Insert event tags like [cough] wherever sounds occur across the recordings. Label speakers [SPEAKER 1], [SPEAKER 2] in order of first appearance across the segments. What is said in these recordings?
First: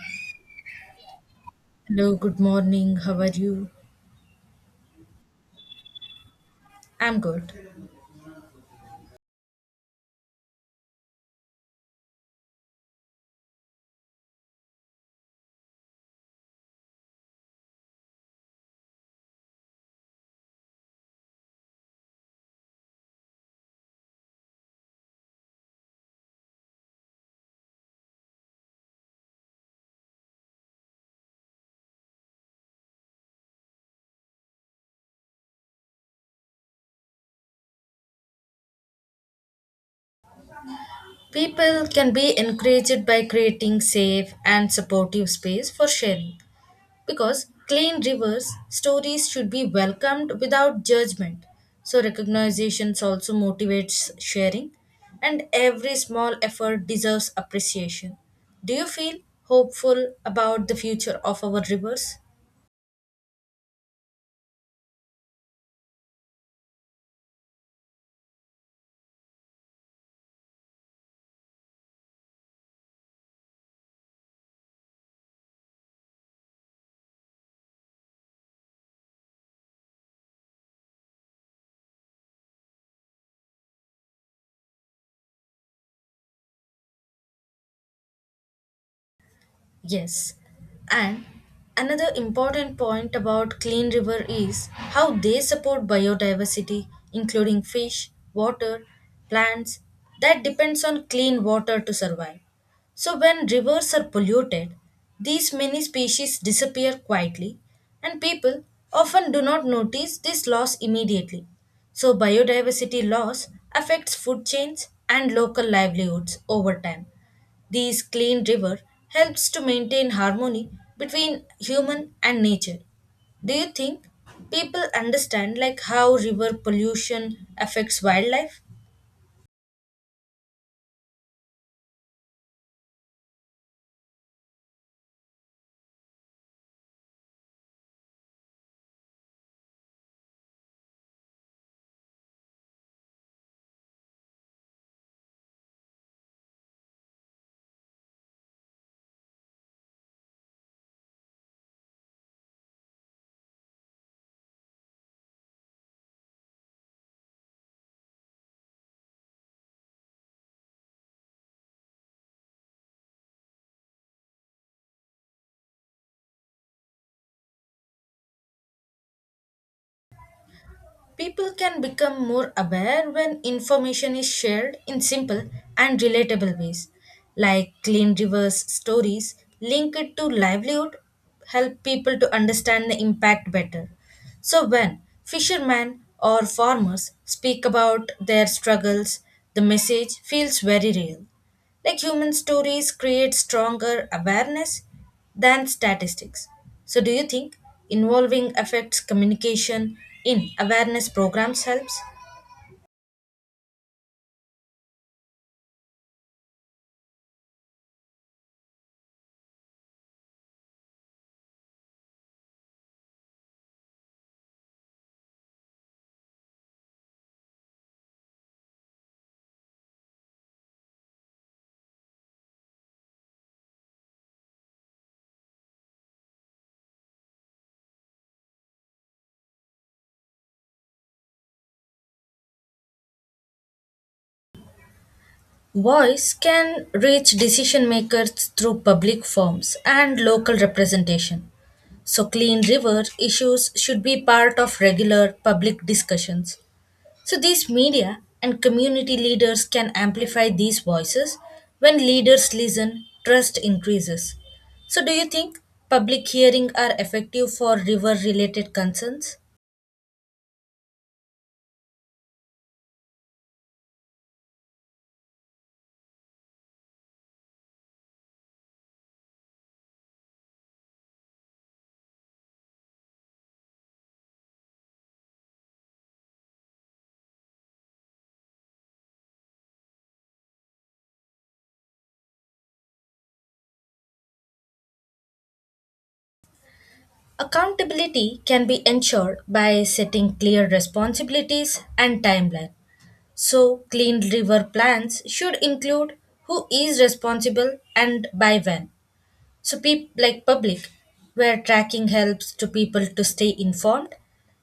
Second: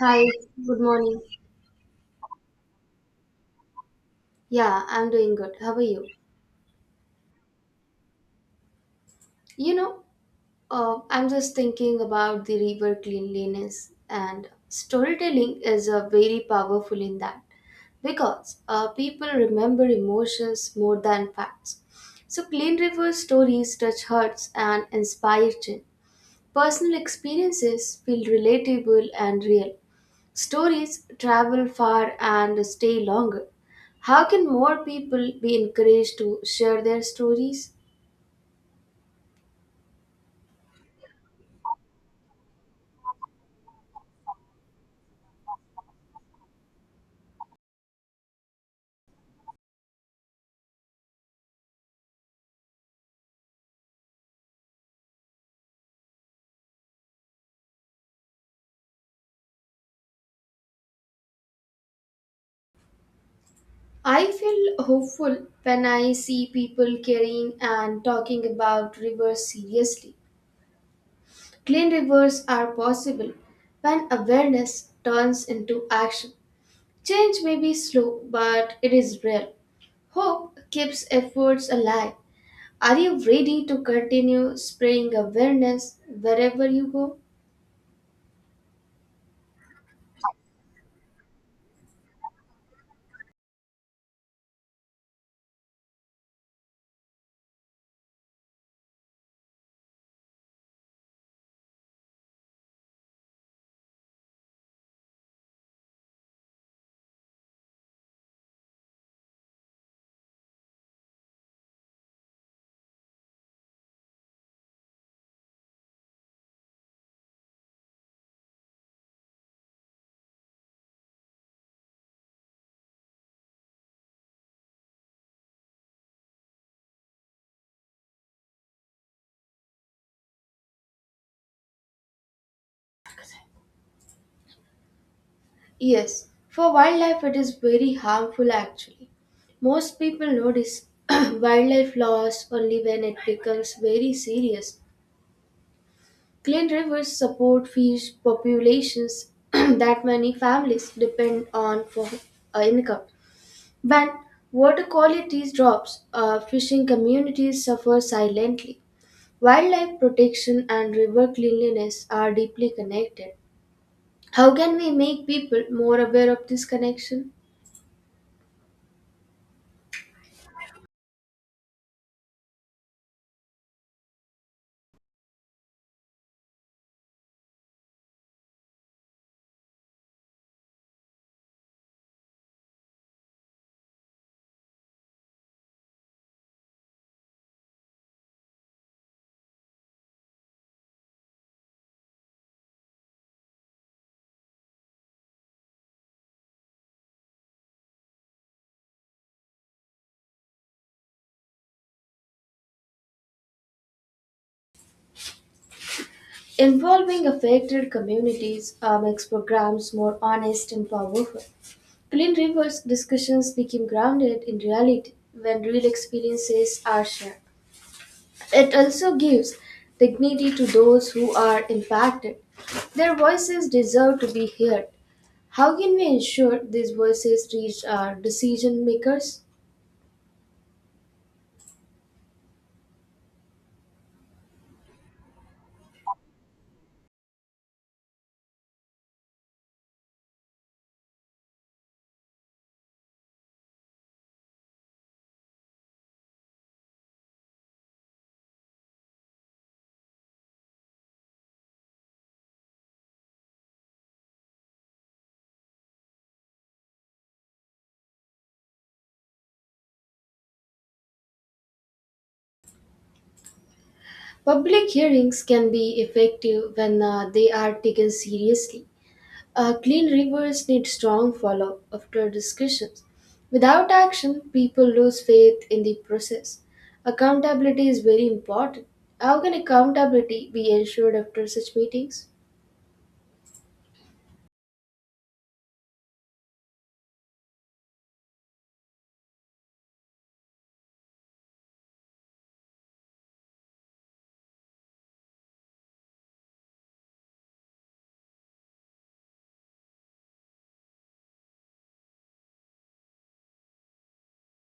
[SPEAKER 1] Hi, good morning.
[SPEAKER 2] Hello, good morning. How are you?
[SPEAKER 1] Yeah, I'm doing good. How are you?
[SPEAKER 2] I'm good.
[SPEAKER 1] You know, I'm just thinking about the river cleanliness, and storytelling is very powerful in that because people remember emotions more than facts. So, clean river stories touch hearts and inspire change. Personal experiences feel relatable and real. Stories travel far and stay longer. How can more people be encouraged to share their stories?
[SPEAKER 2] People can be encouraged by creating safe and supportive space for sharing because clean rivers stories should be welcomed without judgment. So recognitions also motivates sharing and every small effort deserves appreciation. Do you feel hopeful about the future of our rivers?
[SPEAKER 1] I feel hopeful when I see people caring and talking about rivers seriously. Clean rivers are possible when awareness turns into action. Change may be slow, but it is real. Hope keeps efforts alive. Are you ready to continue spreading awareness wherever you go?
[SPEAKER 2] Yes. And another important point about Clean River is how they support biodiversity, including fish, water, plants that depends on clean water to survive. So when rivers are polluted, these many species disappear quietly and people often do not notice this loss immediately. So biodiversity loss affects food chains and local livelihoods over time. This clean river helps to maintain harmony between human and nature. Do you think people understand like how river pollution affects wildlife?
[SPEAKER 1] Yes, for wildlife it is very harmful actually. Most people notice [clears throat] wildlife loss only when it becomes very serious. Clean rivers support fish populations [clears throat] that many families depend on for income. When water quality drops, fishing communities suffer silently. Wildlife protection and river cleanliness are deeply connected. How can we make people more aware of this connection?
[SPEAKER 2] People can become more aware when information is shared in simple and relatable ways, like clean rivers stories linked to livelihood help people to understand the impact better. So when fishermen or farmers speak about their struggles, the message feels very real. Like human stories create stronger awareness than statistics. So, do you think involving affects communication in awareness programs helps?
[SPEAKER 1] Involving affected communities makes programs more honest and powerful. Clean Rivers discussions became grounded in reality when real experiences are shared. It also gives dignity to those who are impacted. Their voices deserve to be heard. How can we ensure these voices reach our decision makers?
[SPEAKER 2] Voice can reach decision makers through public forums and local representation. So, clean river issues should be part of regular public discussions. So, these media and community leaders can amplify these voices. When leaders listen, trust increases. So, do you think public hearing are effective for river related concerns?
[SPEAKER 1] Public hearings can be effective when they are taken seriously. Clean rivers need strong follow after discussions. Without action, people lose faith in the process. Accountability is very important. How can accountability be ensured after such meetings?
[SPEAKER 2] Accountability can be ensured by setting clear responsibilities and timeline. So, clean river plans should include who is responsible and by when. So, peop like public, where tracking helps to people to stay informed.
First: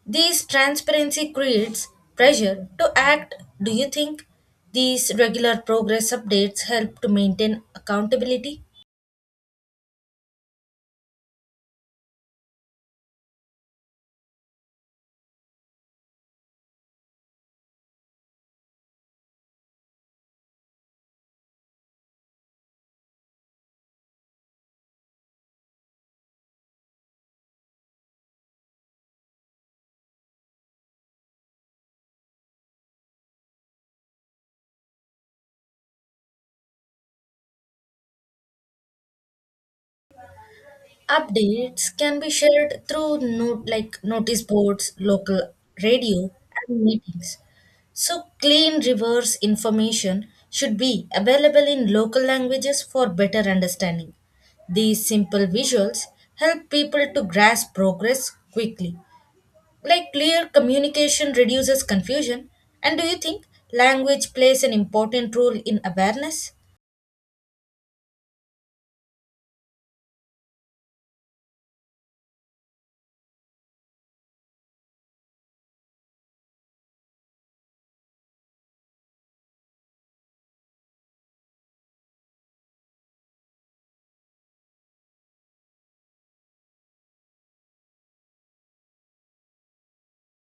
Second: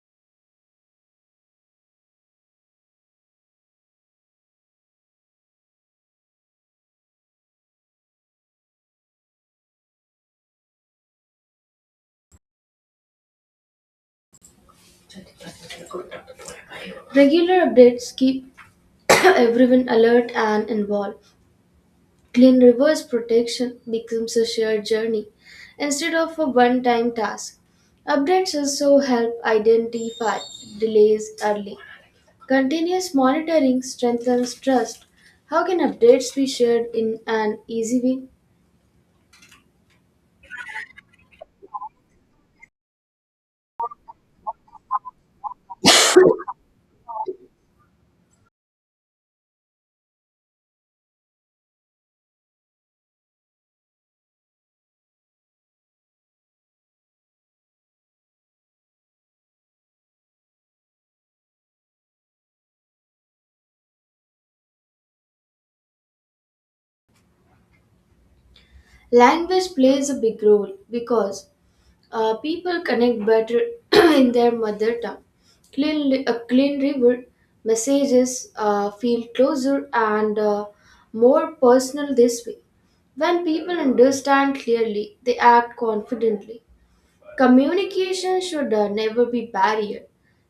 [SPEAKER 2] This transparency creates pressure to act. Do you think these regular progress updates help to maintain accountability?
[SPEAKER 1] Regular updates keep [coughs] [clears throat] everyone alert and involved. Clean rivers protection becomes a shared journey instead of a one time task. Updates also help identify delays early. Continuous monitoring strengthens trust. How can updates be shared in an easy way?
[SPEAKER 2] Updates can be shared through note like notice boards, local radio, and meetings. So clean reverse information should be available in local languages for better understanding. These simple visuals help people to grasp progress quickly. Like clear communication reduces confusion. And do you think language plays an important role in awareness?
[SPEAKER 1] Language plays a big role because people connect better [clears throat] in their mother tongue. A clean river messages feel closer and more personal this way. When people understand clearly, they act confidently. Communication should never be barrier.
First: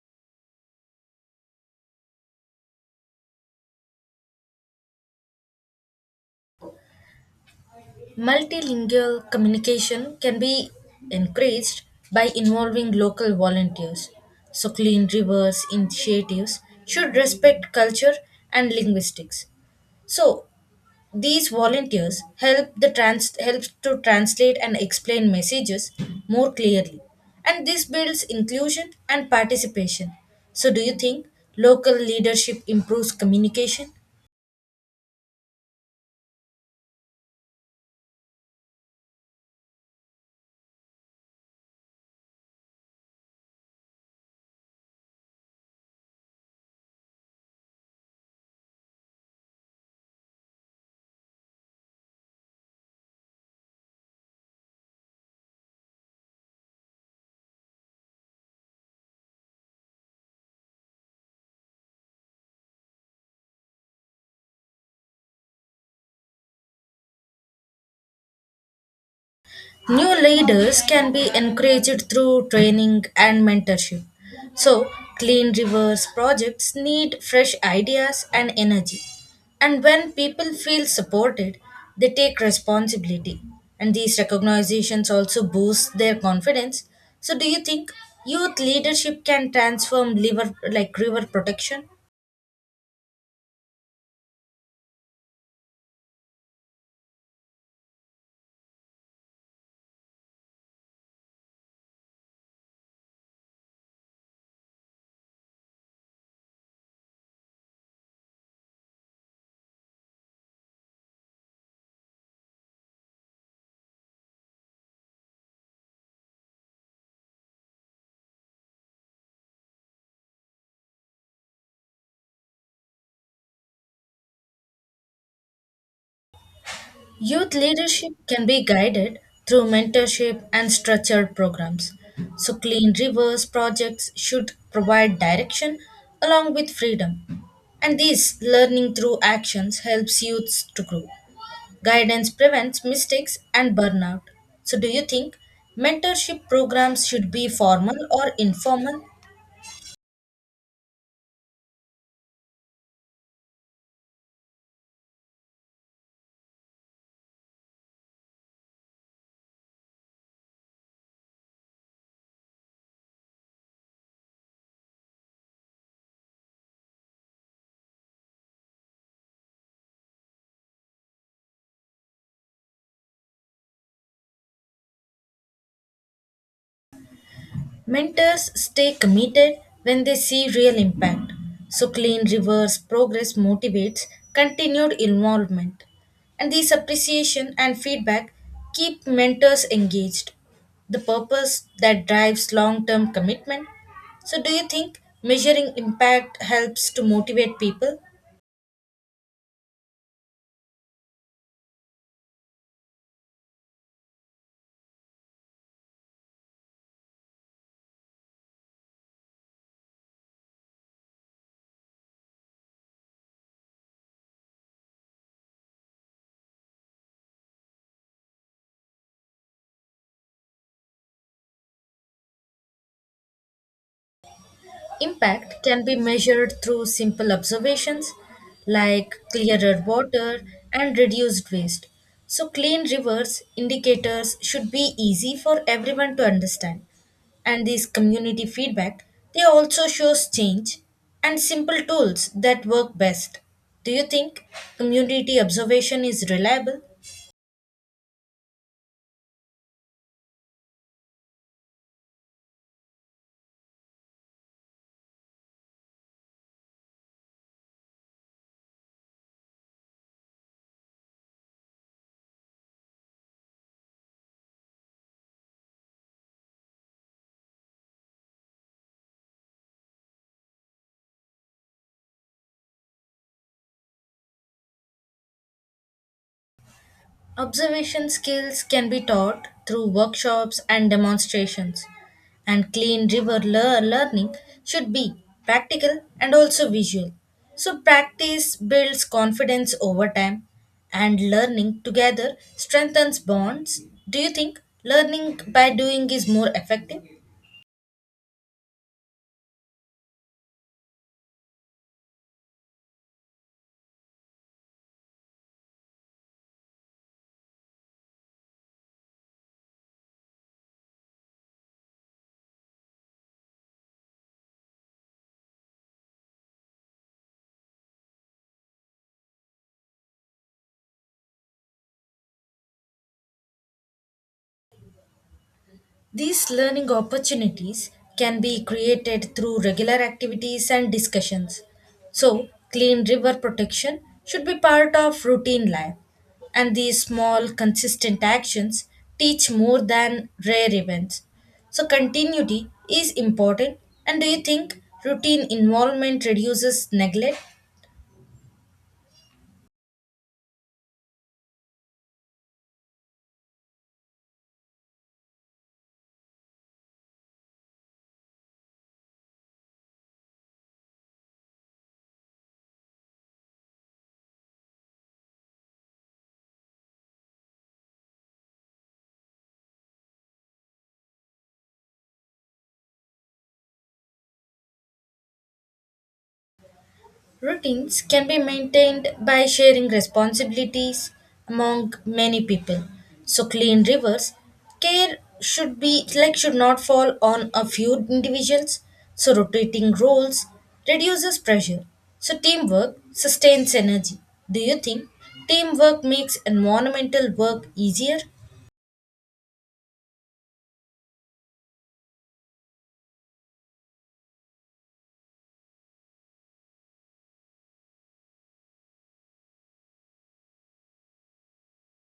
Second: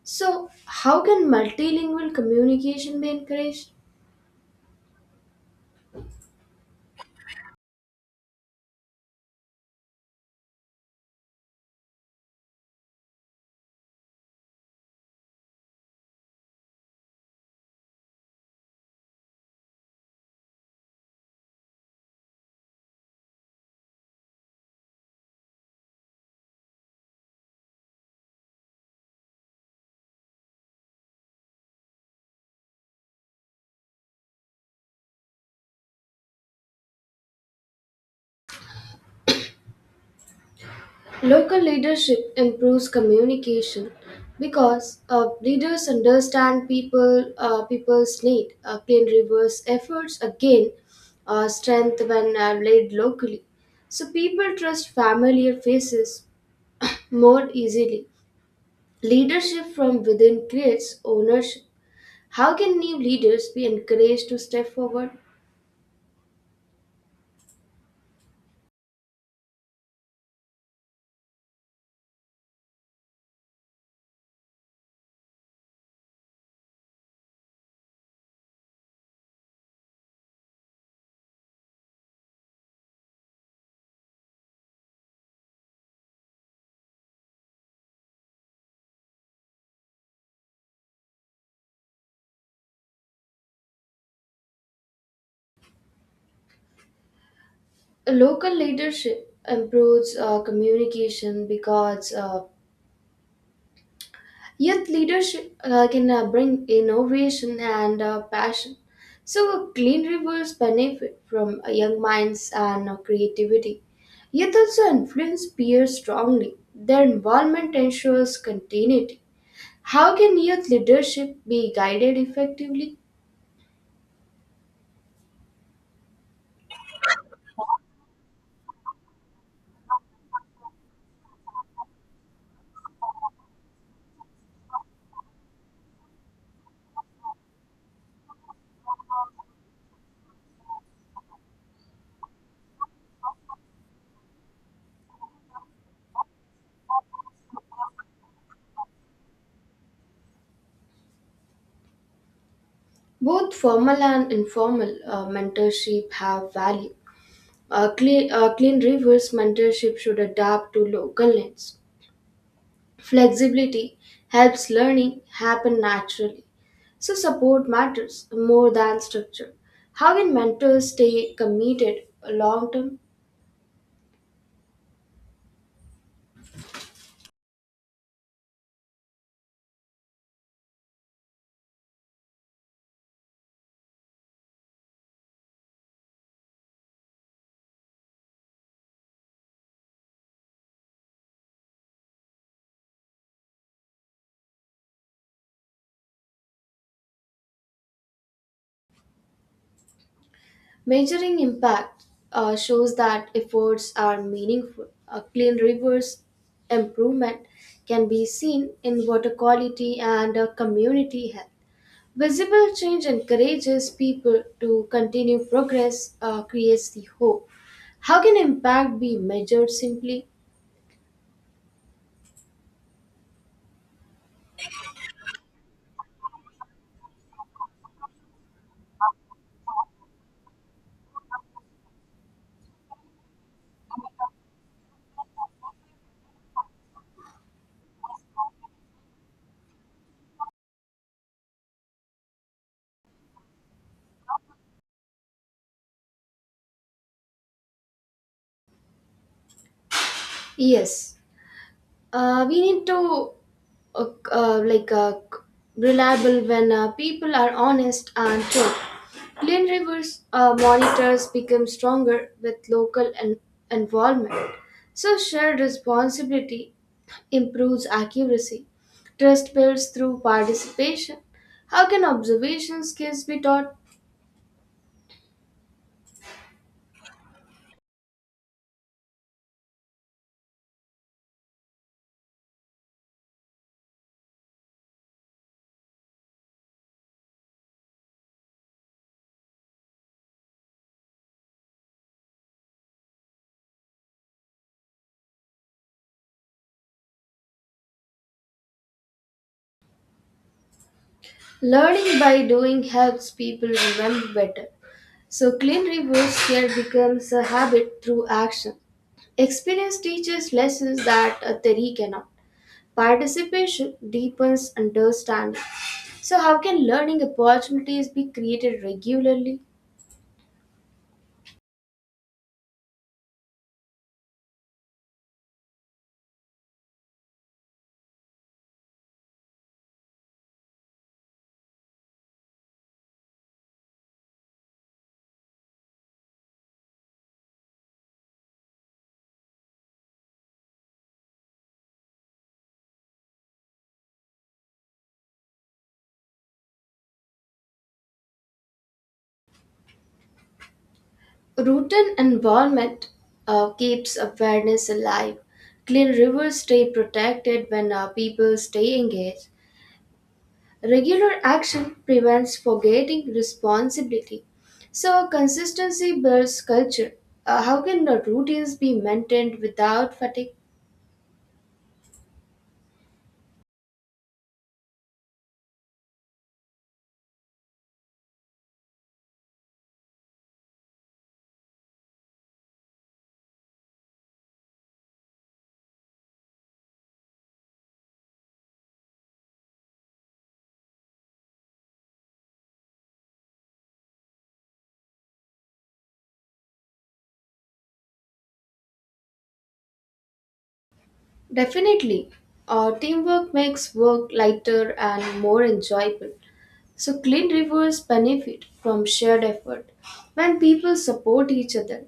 [SPEAKER 1] So, how can multilingual communication be encouraged?
[SPEAKER 2] Multilingual communication can be encouraged by involving local volunteers. So, clean rivers initiatives should respect culture and linguistics. So, these volunteers help to translate and explain messages more clearly, and this builds inclusion and participation. So, do you think local leadership improves communication?
[SPEAKER 1] Local leadership improves communication because leaders understand people's need. Clean rivers efforts again strength when laid locally. So people trust familiar faces more easily. Leadership from within creates ownership. How can new leaders be encouraged to step forward?
[SPEAKER 2] New leaders can be encouraged through training and mentorship. So, clean rivers projects need fresh ideas and energy. And when people feel supported, they take responsibility. And these recognitions also boost their confidence. So, do you think youth leadership can transform river like river protection?
[SPEAKER 1] Local leadership improves communication because youth leadership can bring innovation and passion. So, clean rivers benefit from young minds and creativity. Youth also influence peers strongly. Their involvement ensures continuity. How can youth leadership be guided effectively?
[SPEAKER 2] Youth leadership can be guided through mentorship and structured programs. So, clean rivers projects should provide direction along with freedom. And this learning through actions helps youths to grow. Guidance prevents mistakes and burnout. So, do you think mentorship programs should be formal or informal?
[SPEAKER 1] Both formal and informal mentorship have value. Clean rivers mentorship should adapt to local needs. Flexibility helps learning happen naturally. So support matters more than structure. How can mentors stay committed long term?
[SPEAKER 2] Mentors stay committed when they see real impact. So, Clean Rivers progress motivates continued involvement. And these appreciation and feedback keep mentors engaged. The purpose that drives long term commitment. So, do you think measuring impact helps to motivate people?
[SPEAKER 1] Measuring impact shows that efforts are meaningful. A clean rivers improvement can be seen in water quality and community health. Visible change encourages people to continue progress, creates the hope. How can impact be measured simply?
[SPEAKER 2] Impact can be measured through simple observations like clearer water and reduced waste. So, clean rivers indicators should be easy for everyone to understand. And these community feedback, they also shows change and simple tools that work best. Do you think community observation is reliable?
[SPEAKER 1] Yes, we need to uh, like reliable when people are honest and true. Clean rivers monitors become stronger with local involvement. So shared responsibility improves accuracy. Trust builds through participation. How can observation skills be taught?
[SPEAKER 2] Observation skills can be taught through workshops and demonstrations, and clean river learning should be practical and also visual. So, practice builds confidence over time, and learning together strengthens bonds. Do you think learning by doing is more effective?
[SPEAKER 1] Learning by doing helps people remember better. So, clean reverse here becomes a habit through action. Experience teaches lessons that a theory cannot. Participation deepens understanding. So, how can learning opportunities be created regularly?
[SPEAKER 2] These learning opportunities can be created through regular activities and discussions. So, clean river protection should be part of routine life, and these small, consistent actions teach more than rare events. So, continuity is important. And do you think routine involvement reduces neglect?
[SPEAKER 1] Routine involvement keeps awareness alive. Clean rivers stay protected when our people stay engaged. Regular action prevents forgetting responsibility. So, consistency builds culture. How can the routines be maintained without fatigue?
[SPEAKER 2] Routines can be maintained by sharing responsibilities among many people. So clean rivers care should be like should not fall on a few individuals. So rotating roles reduces pressure. So teamwork sustains energy. Do you think teamwork makes environmental work easier?
[SPEAKER 1] Definitely. Teamwork makes work lighter and more enjoyable. So, clean rivers benefit from shared effort when people support each other.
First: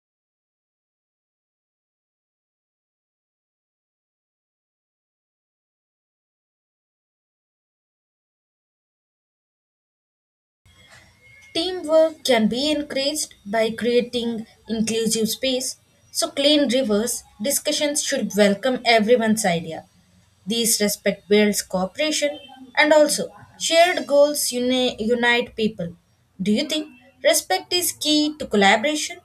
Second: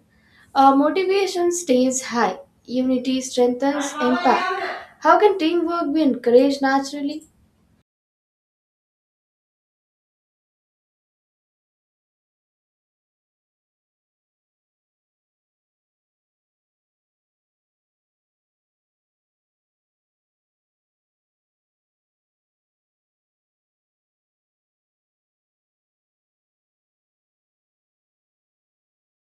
[SPEAKER 1] Motivation stays high, unity strengthens impact. How can teamwork be encouraged naturally?
[SPEAKER 2] Teamwork can be encouraged by creating inclusive space, so clean rivers discussions should welcome everyone's idea. These respect builds cooperation and also shared goals unite people. Do you think respect is key to collaboration?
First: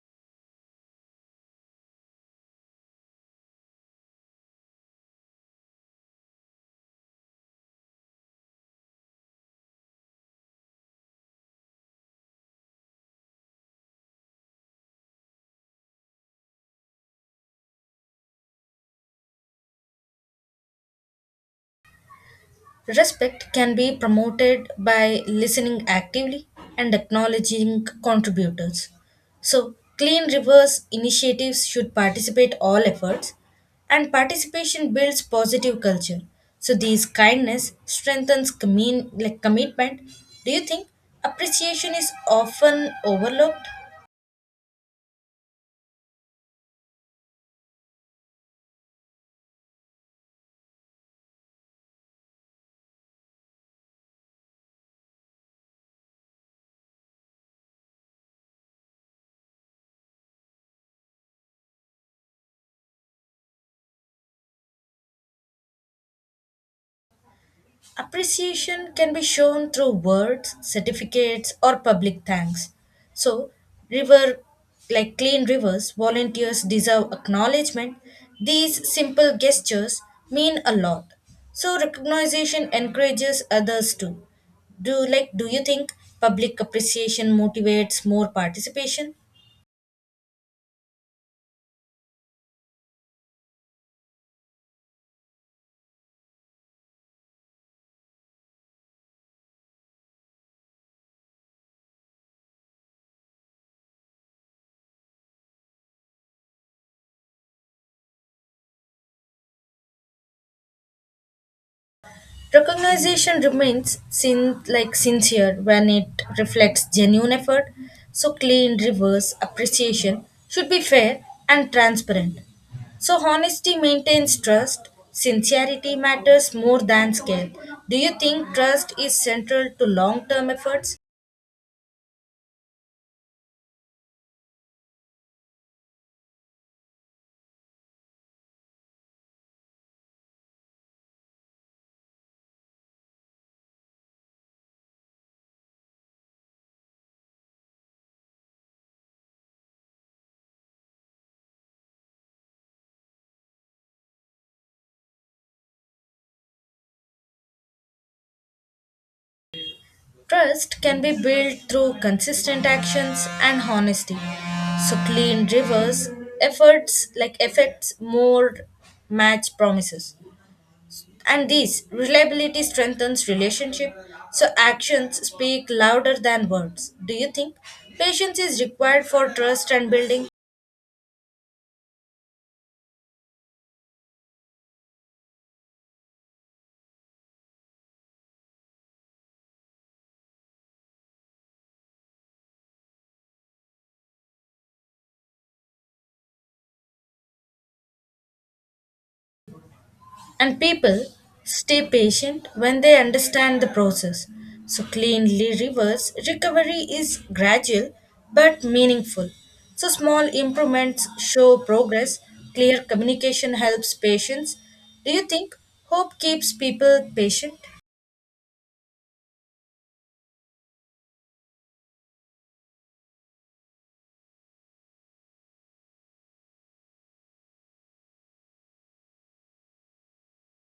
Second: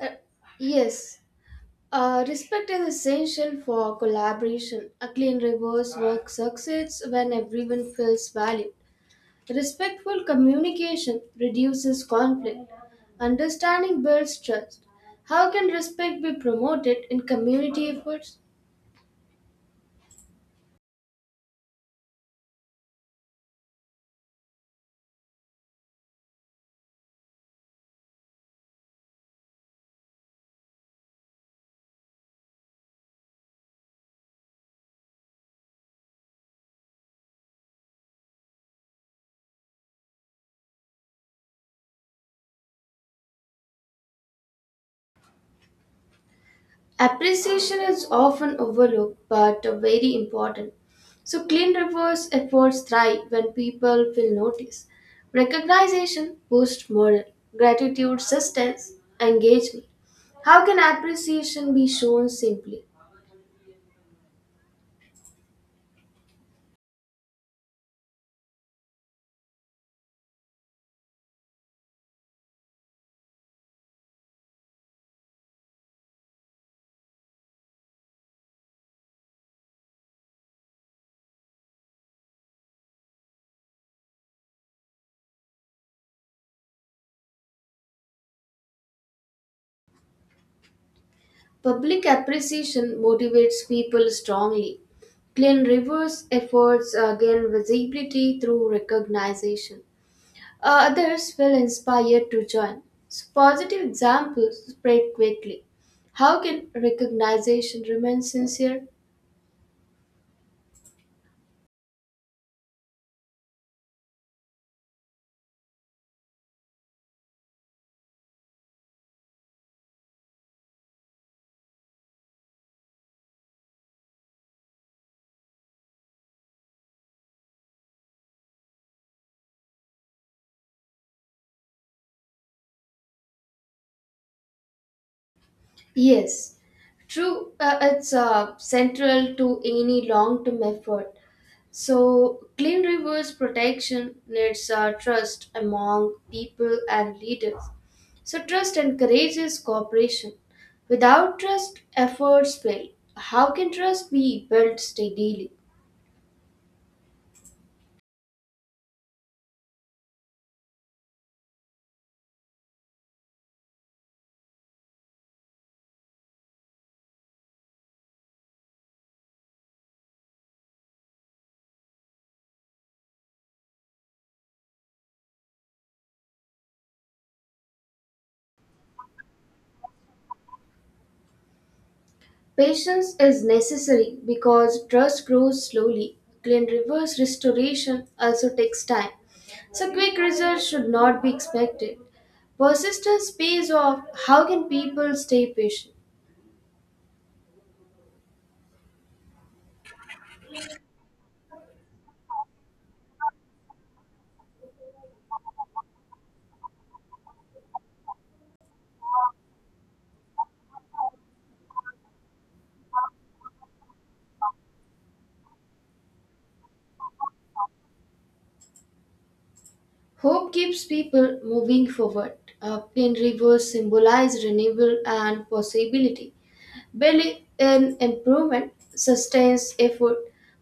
[SPEAKER 1] Uh, yes, respect is essential for collaboration. A clean reverse work succeeds when everyone feels valued. Respectful communication reduces conflict. Understanding builds trust. How can respect be promoted in community efforts?
[SPEAKER 2] Respect can be promoted by listening actively and acknowledging contributors. So, clean rivers initiatives should participate all efforts, and participation builds positive culture. So, these kindness strengthens commitment. Do you think appreciation is often overlooked?
[SPEAKER 1] Appreciation is often overlooked but very important. So, clean reverse efforts thrive when people feel noticed. Recognition boosts morale, gratitude sustains engagement. How can appreciation be shown simply?
[SPEAKER 2] Appreciation can be shown through words, certificates, or public thanks. So, river like clean rivers, volunteers deserve acknowledgement. These simple gestures mean a lot. So, recognition encourages others too. Do you think public appreciation motivates more participation?
[SPEAKER 1] Public appreciation motivates people strongly. Clean Rivers' efforts gain visibility through recognition. Others feel inspired to join. So positive examples spread quickly. How can recognition remain sincere?
[SPEAKER 2] Recognition remains sincere when it reflects genuine effort, so clean reverse appreciation should be fair and transparent. So honesty maintains trust, sincerity matters more than scale. Do you think trust is central to long-term efforts?
[SPEAKER 1] Yes, true. It's central to any long-term effort. So, clean rivers protection needs trust among people and leaders. So, trust encourages cooperation. Without trust, efforts fail. How can trust be built steadily?
[SPEAKER 2] Trust can be built through consistent actions and honesty. So clean rivers efforts like effects more match promises. And these reliability strengthens relationship, so actions speak louder than words. Do you think patience is required for trust and building?
[SPEAKER 1] Patience is necessary because trust grows slowly, and reverse restoration also takes time. So, quick results should not be expected. Persistence pays off. How can people stay patient?
[SPEAKER 2] And people stay patient when they understand the process. So cleanly reverse recovery is gradual but meaningful. So small improvements show progress. Clear communication helps patients. Do you think hope keeps people patient?
[SPEAKER 1] Hope keeps people moving forward. Pin rivers symbolize renewal and possibility. Belief in improvement sustains effort.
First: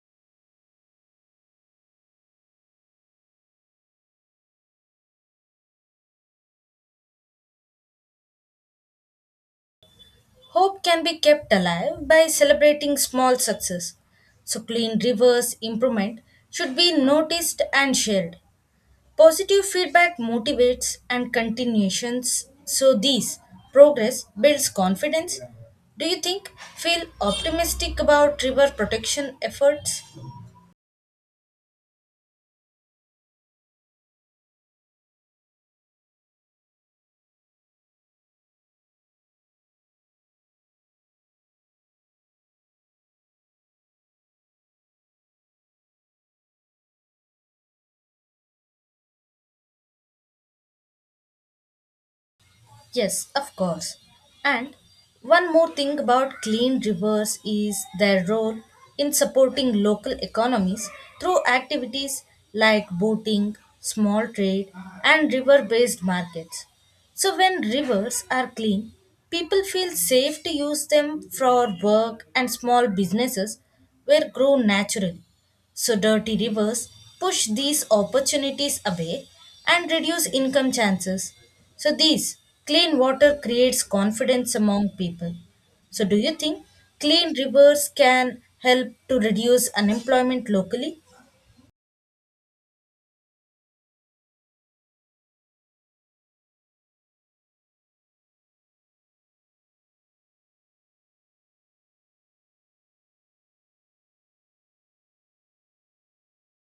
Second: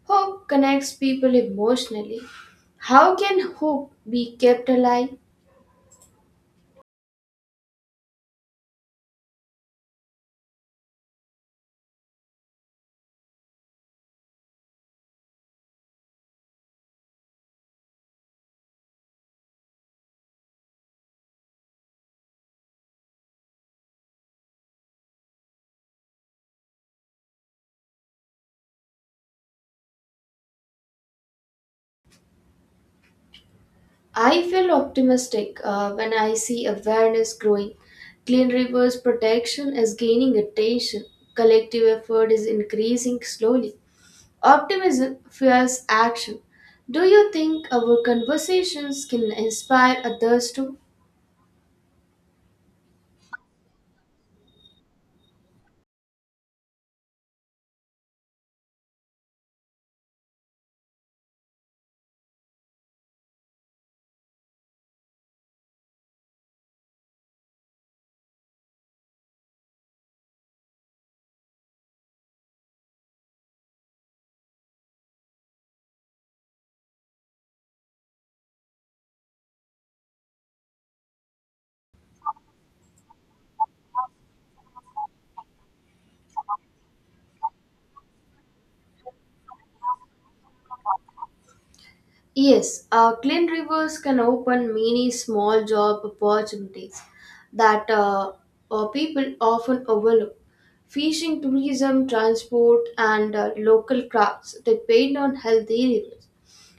[SPEAKER 1] Hope connects people emotionally. How can hope be kept alive?
[SPEAKER 2] Hope can be kept alive by celebrating small success. So clean rivers improvement should be noticed and shared. Positive feedback motivates and continuations so these progress builds confidence. Do you think feel optimistic about river protection efforts?
[SPEAKER 1] I feel optimistic when I see awareness growing. Clean rivers protection is gaining attention. Collective effort is increasing slowly. Optimism fuels action. Do you think our conversations can inspire others too?
[SPEAKER 2] Yes, of course. And one more thing about clean rivers is their role in supporting local economies through activities like boating, small trade, and river based markets. So, when rivers are clean, people feel safe to use them for work and small businesses were grow naturally. So, dirty rivers push these opportunities away and reduce income chances. So, these clean water creates confidence among people. So, do you think clean rivers can help to reduce unemployment locally?
[SPEAKER 1] Yes, clean rivers can open many small job opportunities that people often overlook. Fishing, tourism, transport, and local crafts depend on healthy rivers.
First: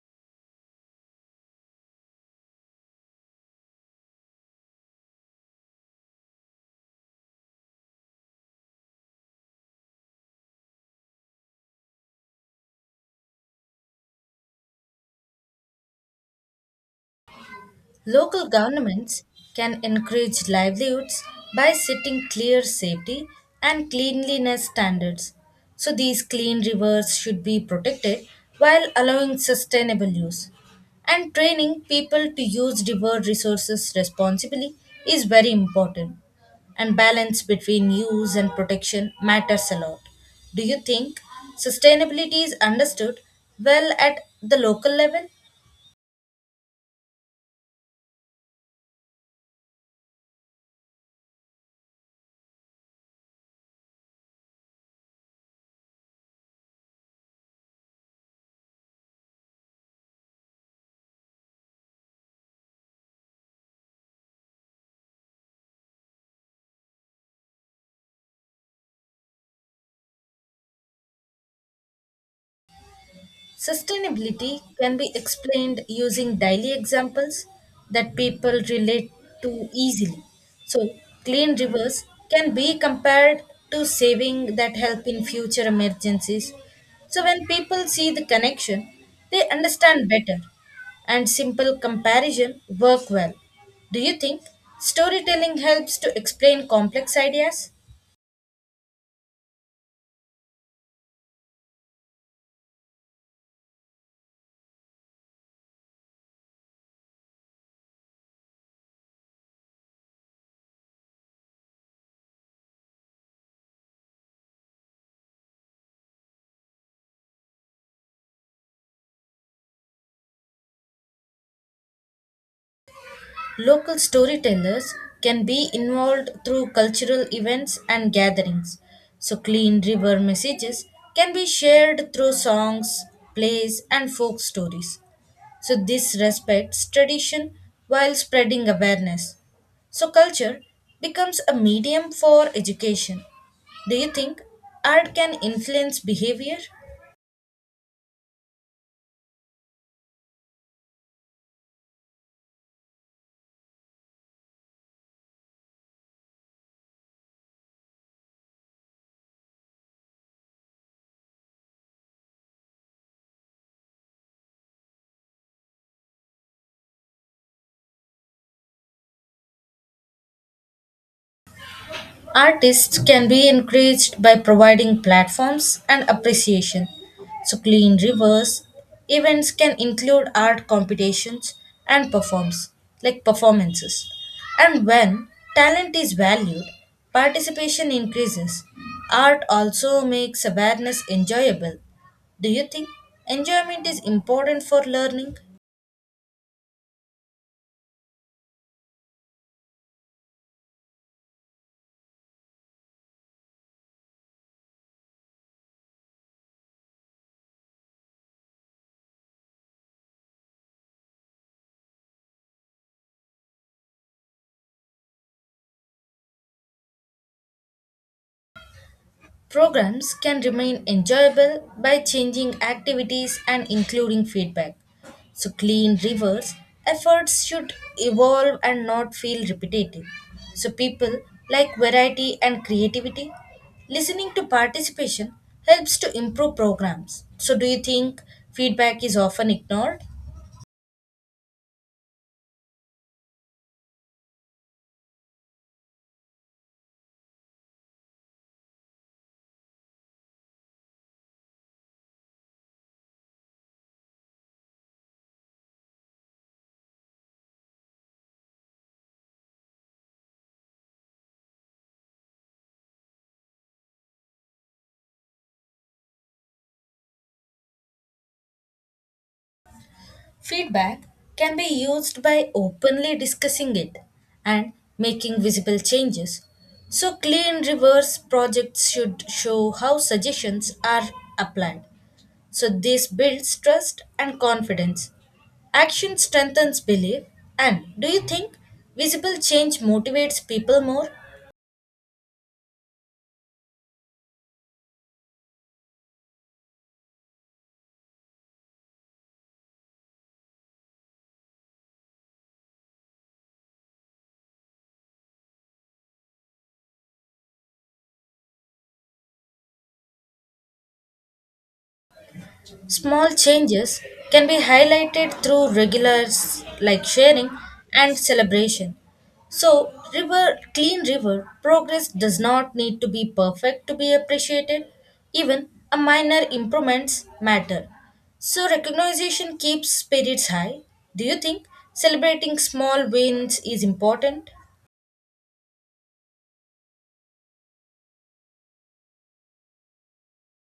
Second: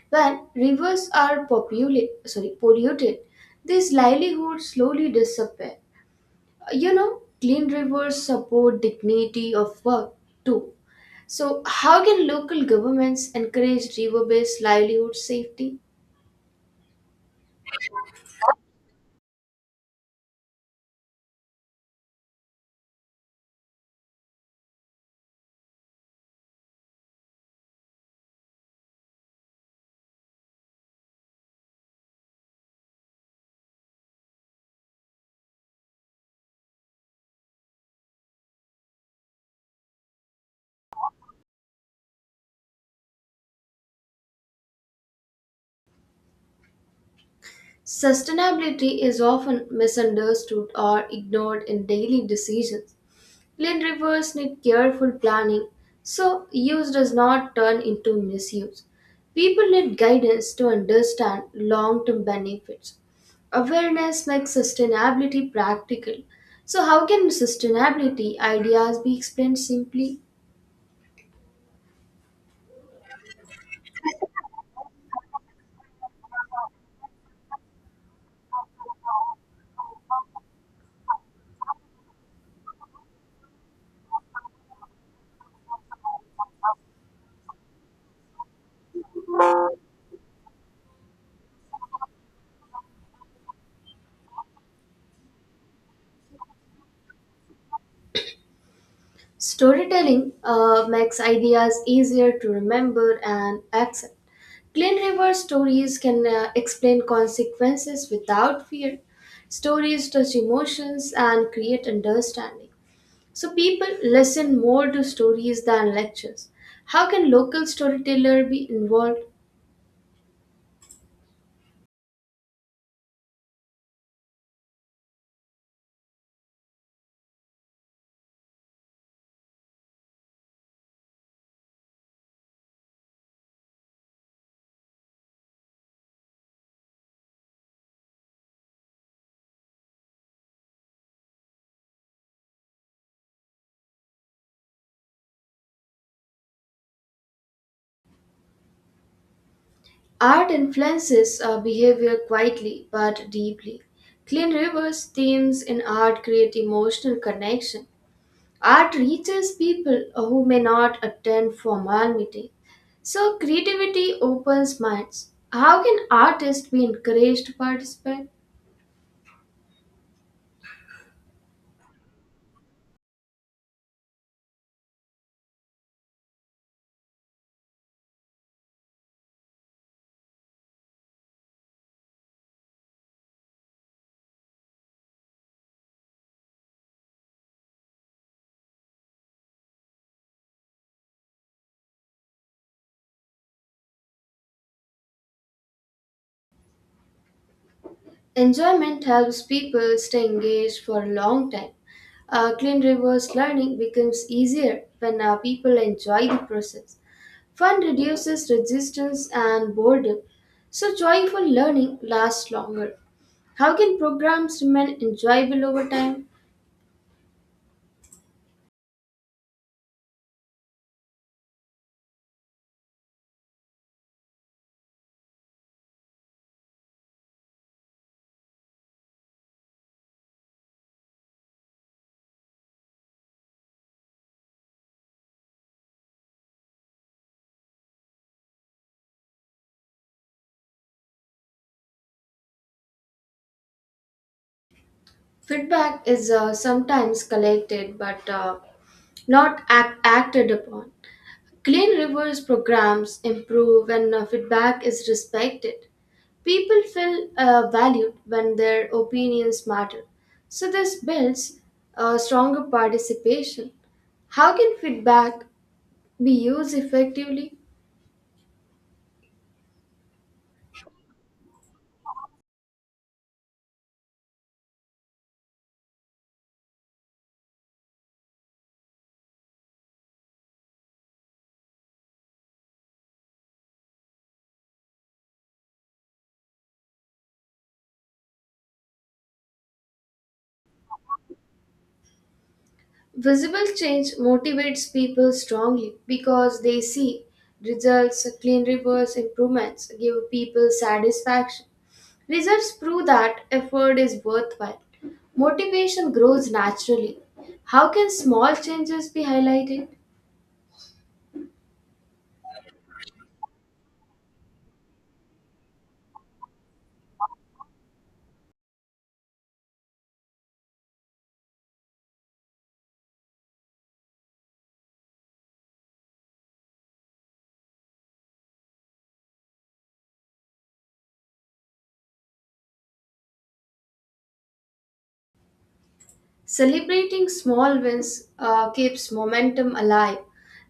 [SPEAKER 1] When rivers are populated, sorry, polluted, these livelihoods slowly disappear. You know, clean rivers support dignity of work too. So, how can local governments encourage river-based livelihood safety?
[SPEAKER 2] Local governments can encourage livelihoods by setting clear safety and cleanliness standards. So, these clean rivers should be protected while allowing sustainable use. And training people to use river resources responsibly is very important. And balance between use and protection matters a lot. Do you think sustainability is understood well at the local level?
[SPEAKER 1] Sustainability is often misunderstood or ignored in daily decisions. Clean rivers need careful planning so use does not turn into misuse. People need guidance to understand long term benefits. Awareness makes sustainability practical. So, how can sustainability ideas be explained simply?
[SPEAKER 2] Sustainability can be explained using daily examples that people relate to easily. So, clean rivers can be compared to saving that help in future emergencies. So, when people see the connection, they understand better, and simple comparison work well. Do you think storytelling helps to explain complex ideas?
[SPEAKER 1] Storytelling makes ideas easier to remember and accept. Glen River stories can explain consequences without fear. Stories touch emotions and create understanding. So people listen more to stories than lectures. How can local storyteller be involved?
[SPEAKER 2] Local storytellers can be involved through cultural events and gatherings. So, clean river messages can be shared through songs, plays, and folk stories. So, this respects tradition while spreading awareness. So, culture becomes a medium for education. Do you think art can influence behavior?
[SPEAKER 1] Art influences behavior quietly but deeply. Clean River's themes in art create emotional connection. Art reaches people who may not attend formal meetings. So creativity opens minds. How can artists be encouraged to participate?
[SPEAKER 2] Artists can be encouraged by providing platforms and appreciation. So, clean rivers events can include art competitions and performs like performances. And when talent is valued, participation increases. Art also makes awareness enjoyable. Do you think enjoyment is important for learning?
[SPEAKER 1] Enjoyment helps people stay engaged for a long time. Clean reverse learning becomes easier when people enjoy the process. Fun reduces resistance and boredom, so joyful learning lasts longer. How can programs remain enjoyable over time?
[SPEAKER 2] Programs can remain enjoyable by changing activities and including feedback. So, clean rivers efforts should evolve and not feel repetitive. So, people like variety and creativity. Listening to participation helps to improve programs. So, do you think feedback is often ignored?
[SPEAKER 1] Feedback is sometimes collected but not act- acted upon. Clean rivers programs improve when feedback is respected. People feel valued when their opinions matter. So, this builds stronger participation. How can feedback be used effectively?
[SPEAKER 2] Feedback can be used by openly discussing it and making visible changes. So, clean reverse projects should show how suggestions are applied. So, this builds trust and confidence. Action strengthens belief. And do you think visible change motivates people more?
[SPEAKER 1] Visible change motivates people strongly because they see results, clean rivers, improvements give people satisfaction. Results prove that effort is worthwhile. Motivation grows naturally. How can small changes be highlighted?
[SPEAKER 2] Small changes can be highlighted through regulars like sharing and celebration. So, river clean river progress does not need to be perfect to be appreciated. Even a minor improvements matter. So, recognition keeps spirits high. Do you think celebrating small wins is important?
[SPEAKER 1] Celebrating small wins keeps momentum alive.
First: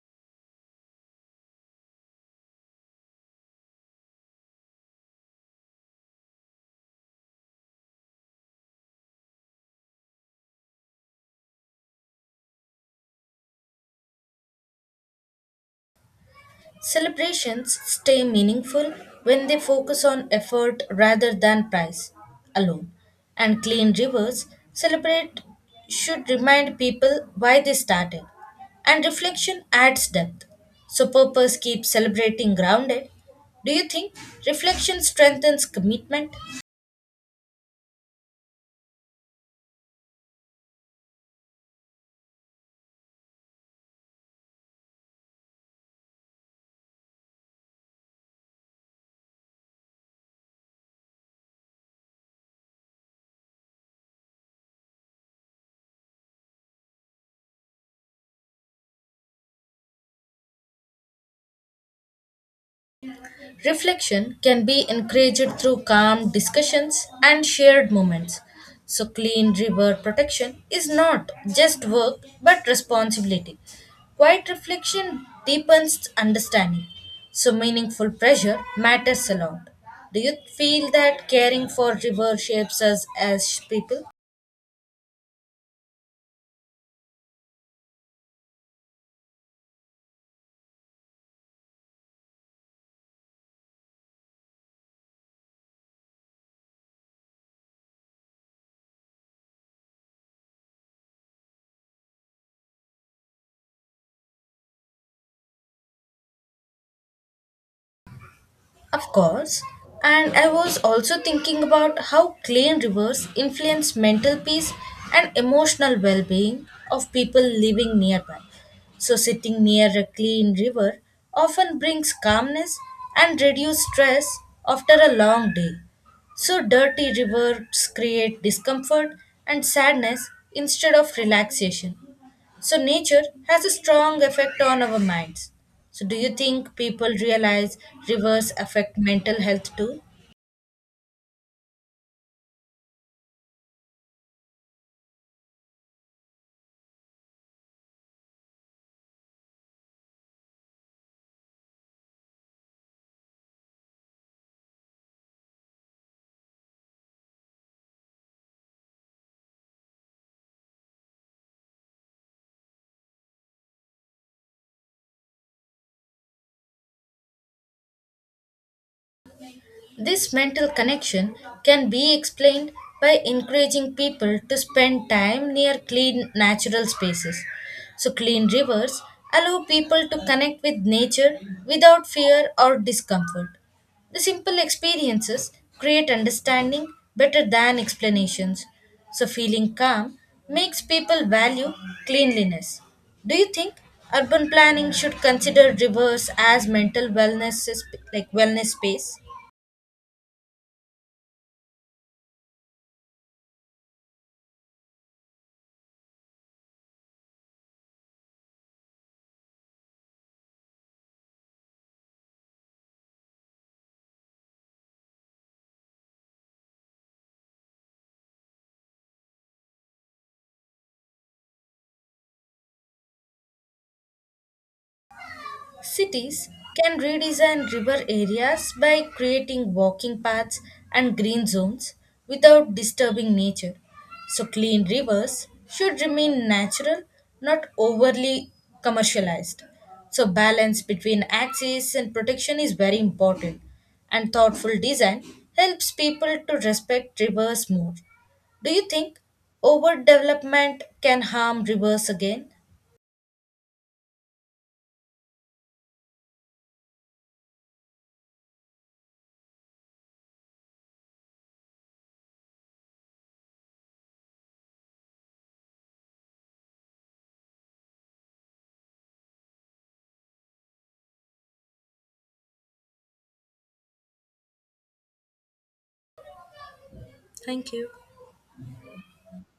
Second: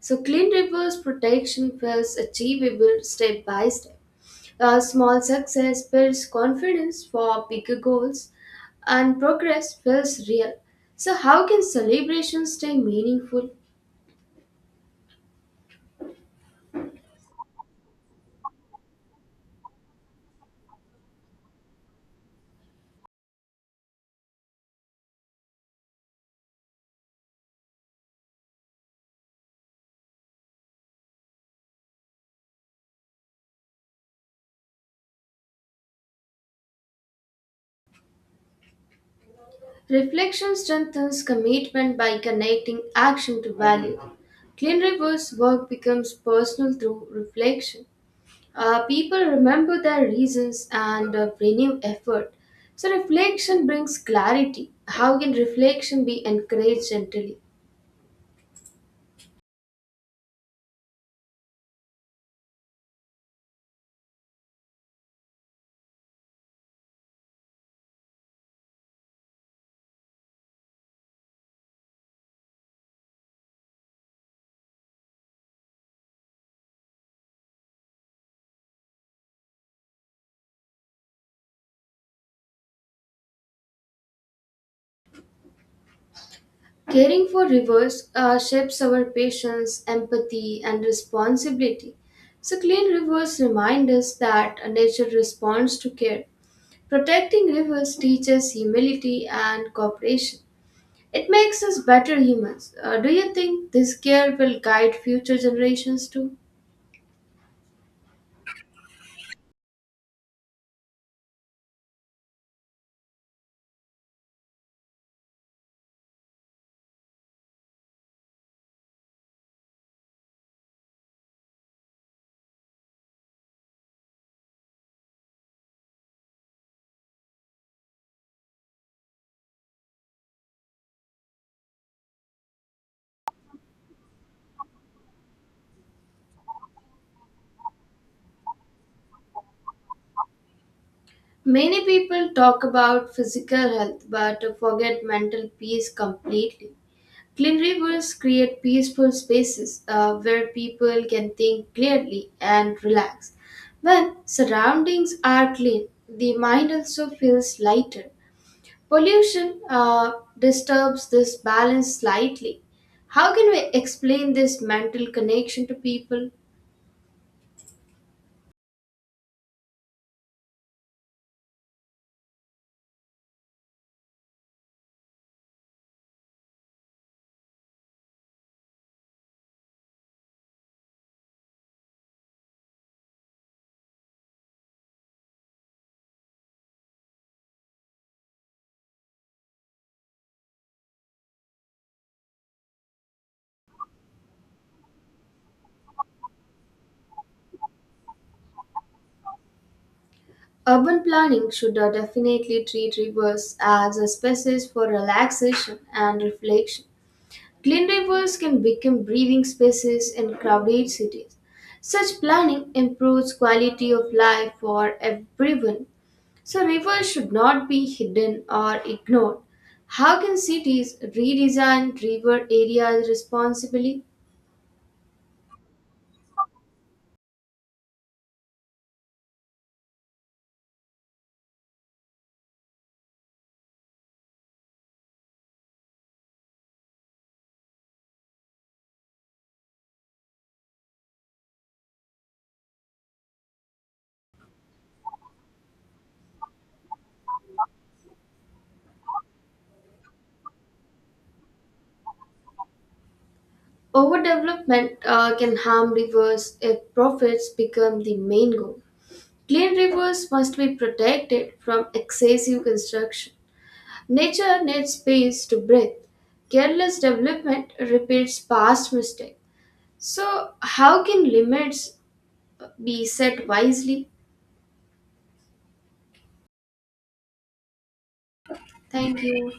[SPEAKER 1] So, clean rivers protection feels achievable step by step. A small success builds confidence for bigger goals, and progress feels real. So, how can celebrations stay meaningful?
[SPEAKER 2] Celebrations stay meaningful when they focus on effort rather than price alone. And clean rivers celebrate should remind people why they started. And reflection adds depth. So purpose keeps celebrating grounded. Do you think reflection strengthens commitment?
[SPEAKER 1] Reflection strengthens commitment by connecting action to value. Clean River's work becomes personal through reflection. People remember their reasons and renew effort. So, reflection brings clarity. How can reflection be encouraged gently?
[SPEAKER 2] Reflection can be encouraged through calm discussions and shared moments. So, clean river protection is not just work but responsibility. Quiet reflection deepens understanding. So, meaningful pressure matters a lot. Do you feel that caring for river shapes us as people?
[SPEAKER 1] Caring for rivers shapes our patience, empathy, and responsibility. So, clean rivers remind us that nature responds to care. Protecting rivers teaches humility and cooperation. It makes us better humans. Do you think this care will guide future generations too?
[SPEAKER 2] Of course. And I was also thinking about how clean rivers influence mental peace and emotional well being of people living nearby. So, sitting near a clean river often brings calmness and reduces stress after a long day. So, dirty rivers create discomfort and sadness instead of relaxation. So, nature has a strong effect on our minds. So, do you think people realize rivers affect mental health too?
[SPEAKER 1] Many people talk about physical health but forget mental peace completely. Clean rivers create peaceful spaces where people can think clearly and relax. When surroundings are clean, the mind also feels lighter. Pollution disturbs this balance slightly. How can we explain this mental connection to people?
[SPEAKER 2] This mental connection can be explained by encouraging people to spend time near clean natural spaces. So, clean rivers allow people to connect with nature without fear or discomfort. The simple experiences create understanding better than explanations. So, feeling calm makes people value cleanliness. Do you think urban planning should consider rivers as mental wellness, sp- like wellness space?
[SPEAKER 1] Urban planning should definitely treat rivers as a spaces for relaxation and reflection. Clean rivers can become breathing spaces in crowded cities. Such planning improves quality of life for everyone. So rivers should not be hidden or ignored. How can cities redesign river areas responsibly?
[SPEAKER 2] Cities can redesign river areas by creating walking paths and green zones without disturbing nature. So, clean rivers should remain natural, not overly commercialized. So, balance between access and protection is very important, and thoughtful design helps people to respect rivers more. Do you think overdevelopment can harm rivers again?
[SPEAKER 1] Overdevelopment can harm rivers if profits become the main goal. Clean rivers must be protected from excessive construction. Nature needs space to breathe. Careless development repeats past mistakes. So, how can limits be set wisely?
[SPEAKER 2] Thank you.
[SPEAKER 1] Thank you.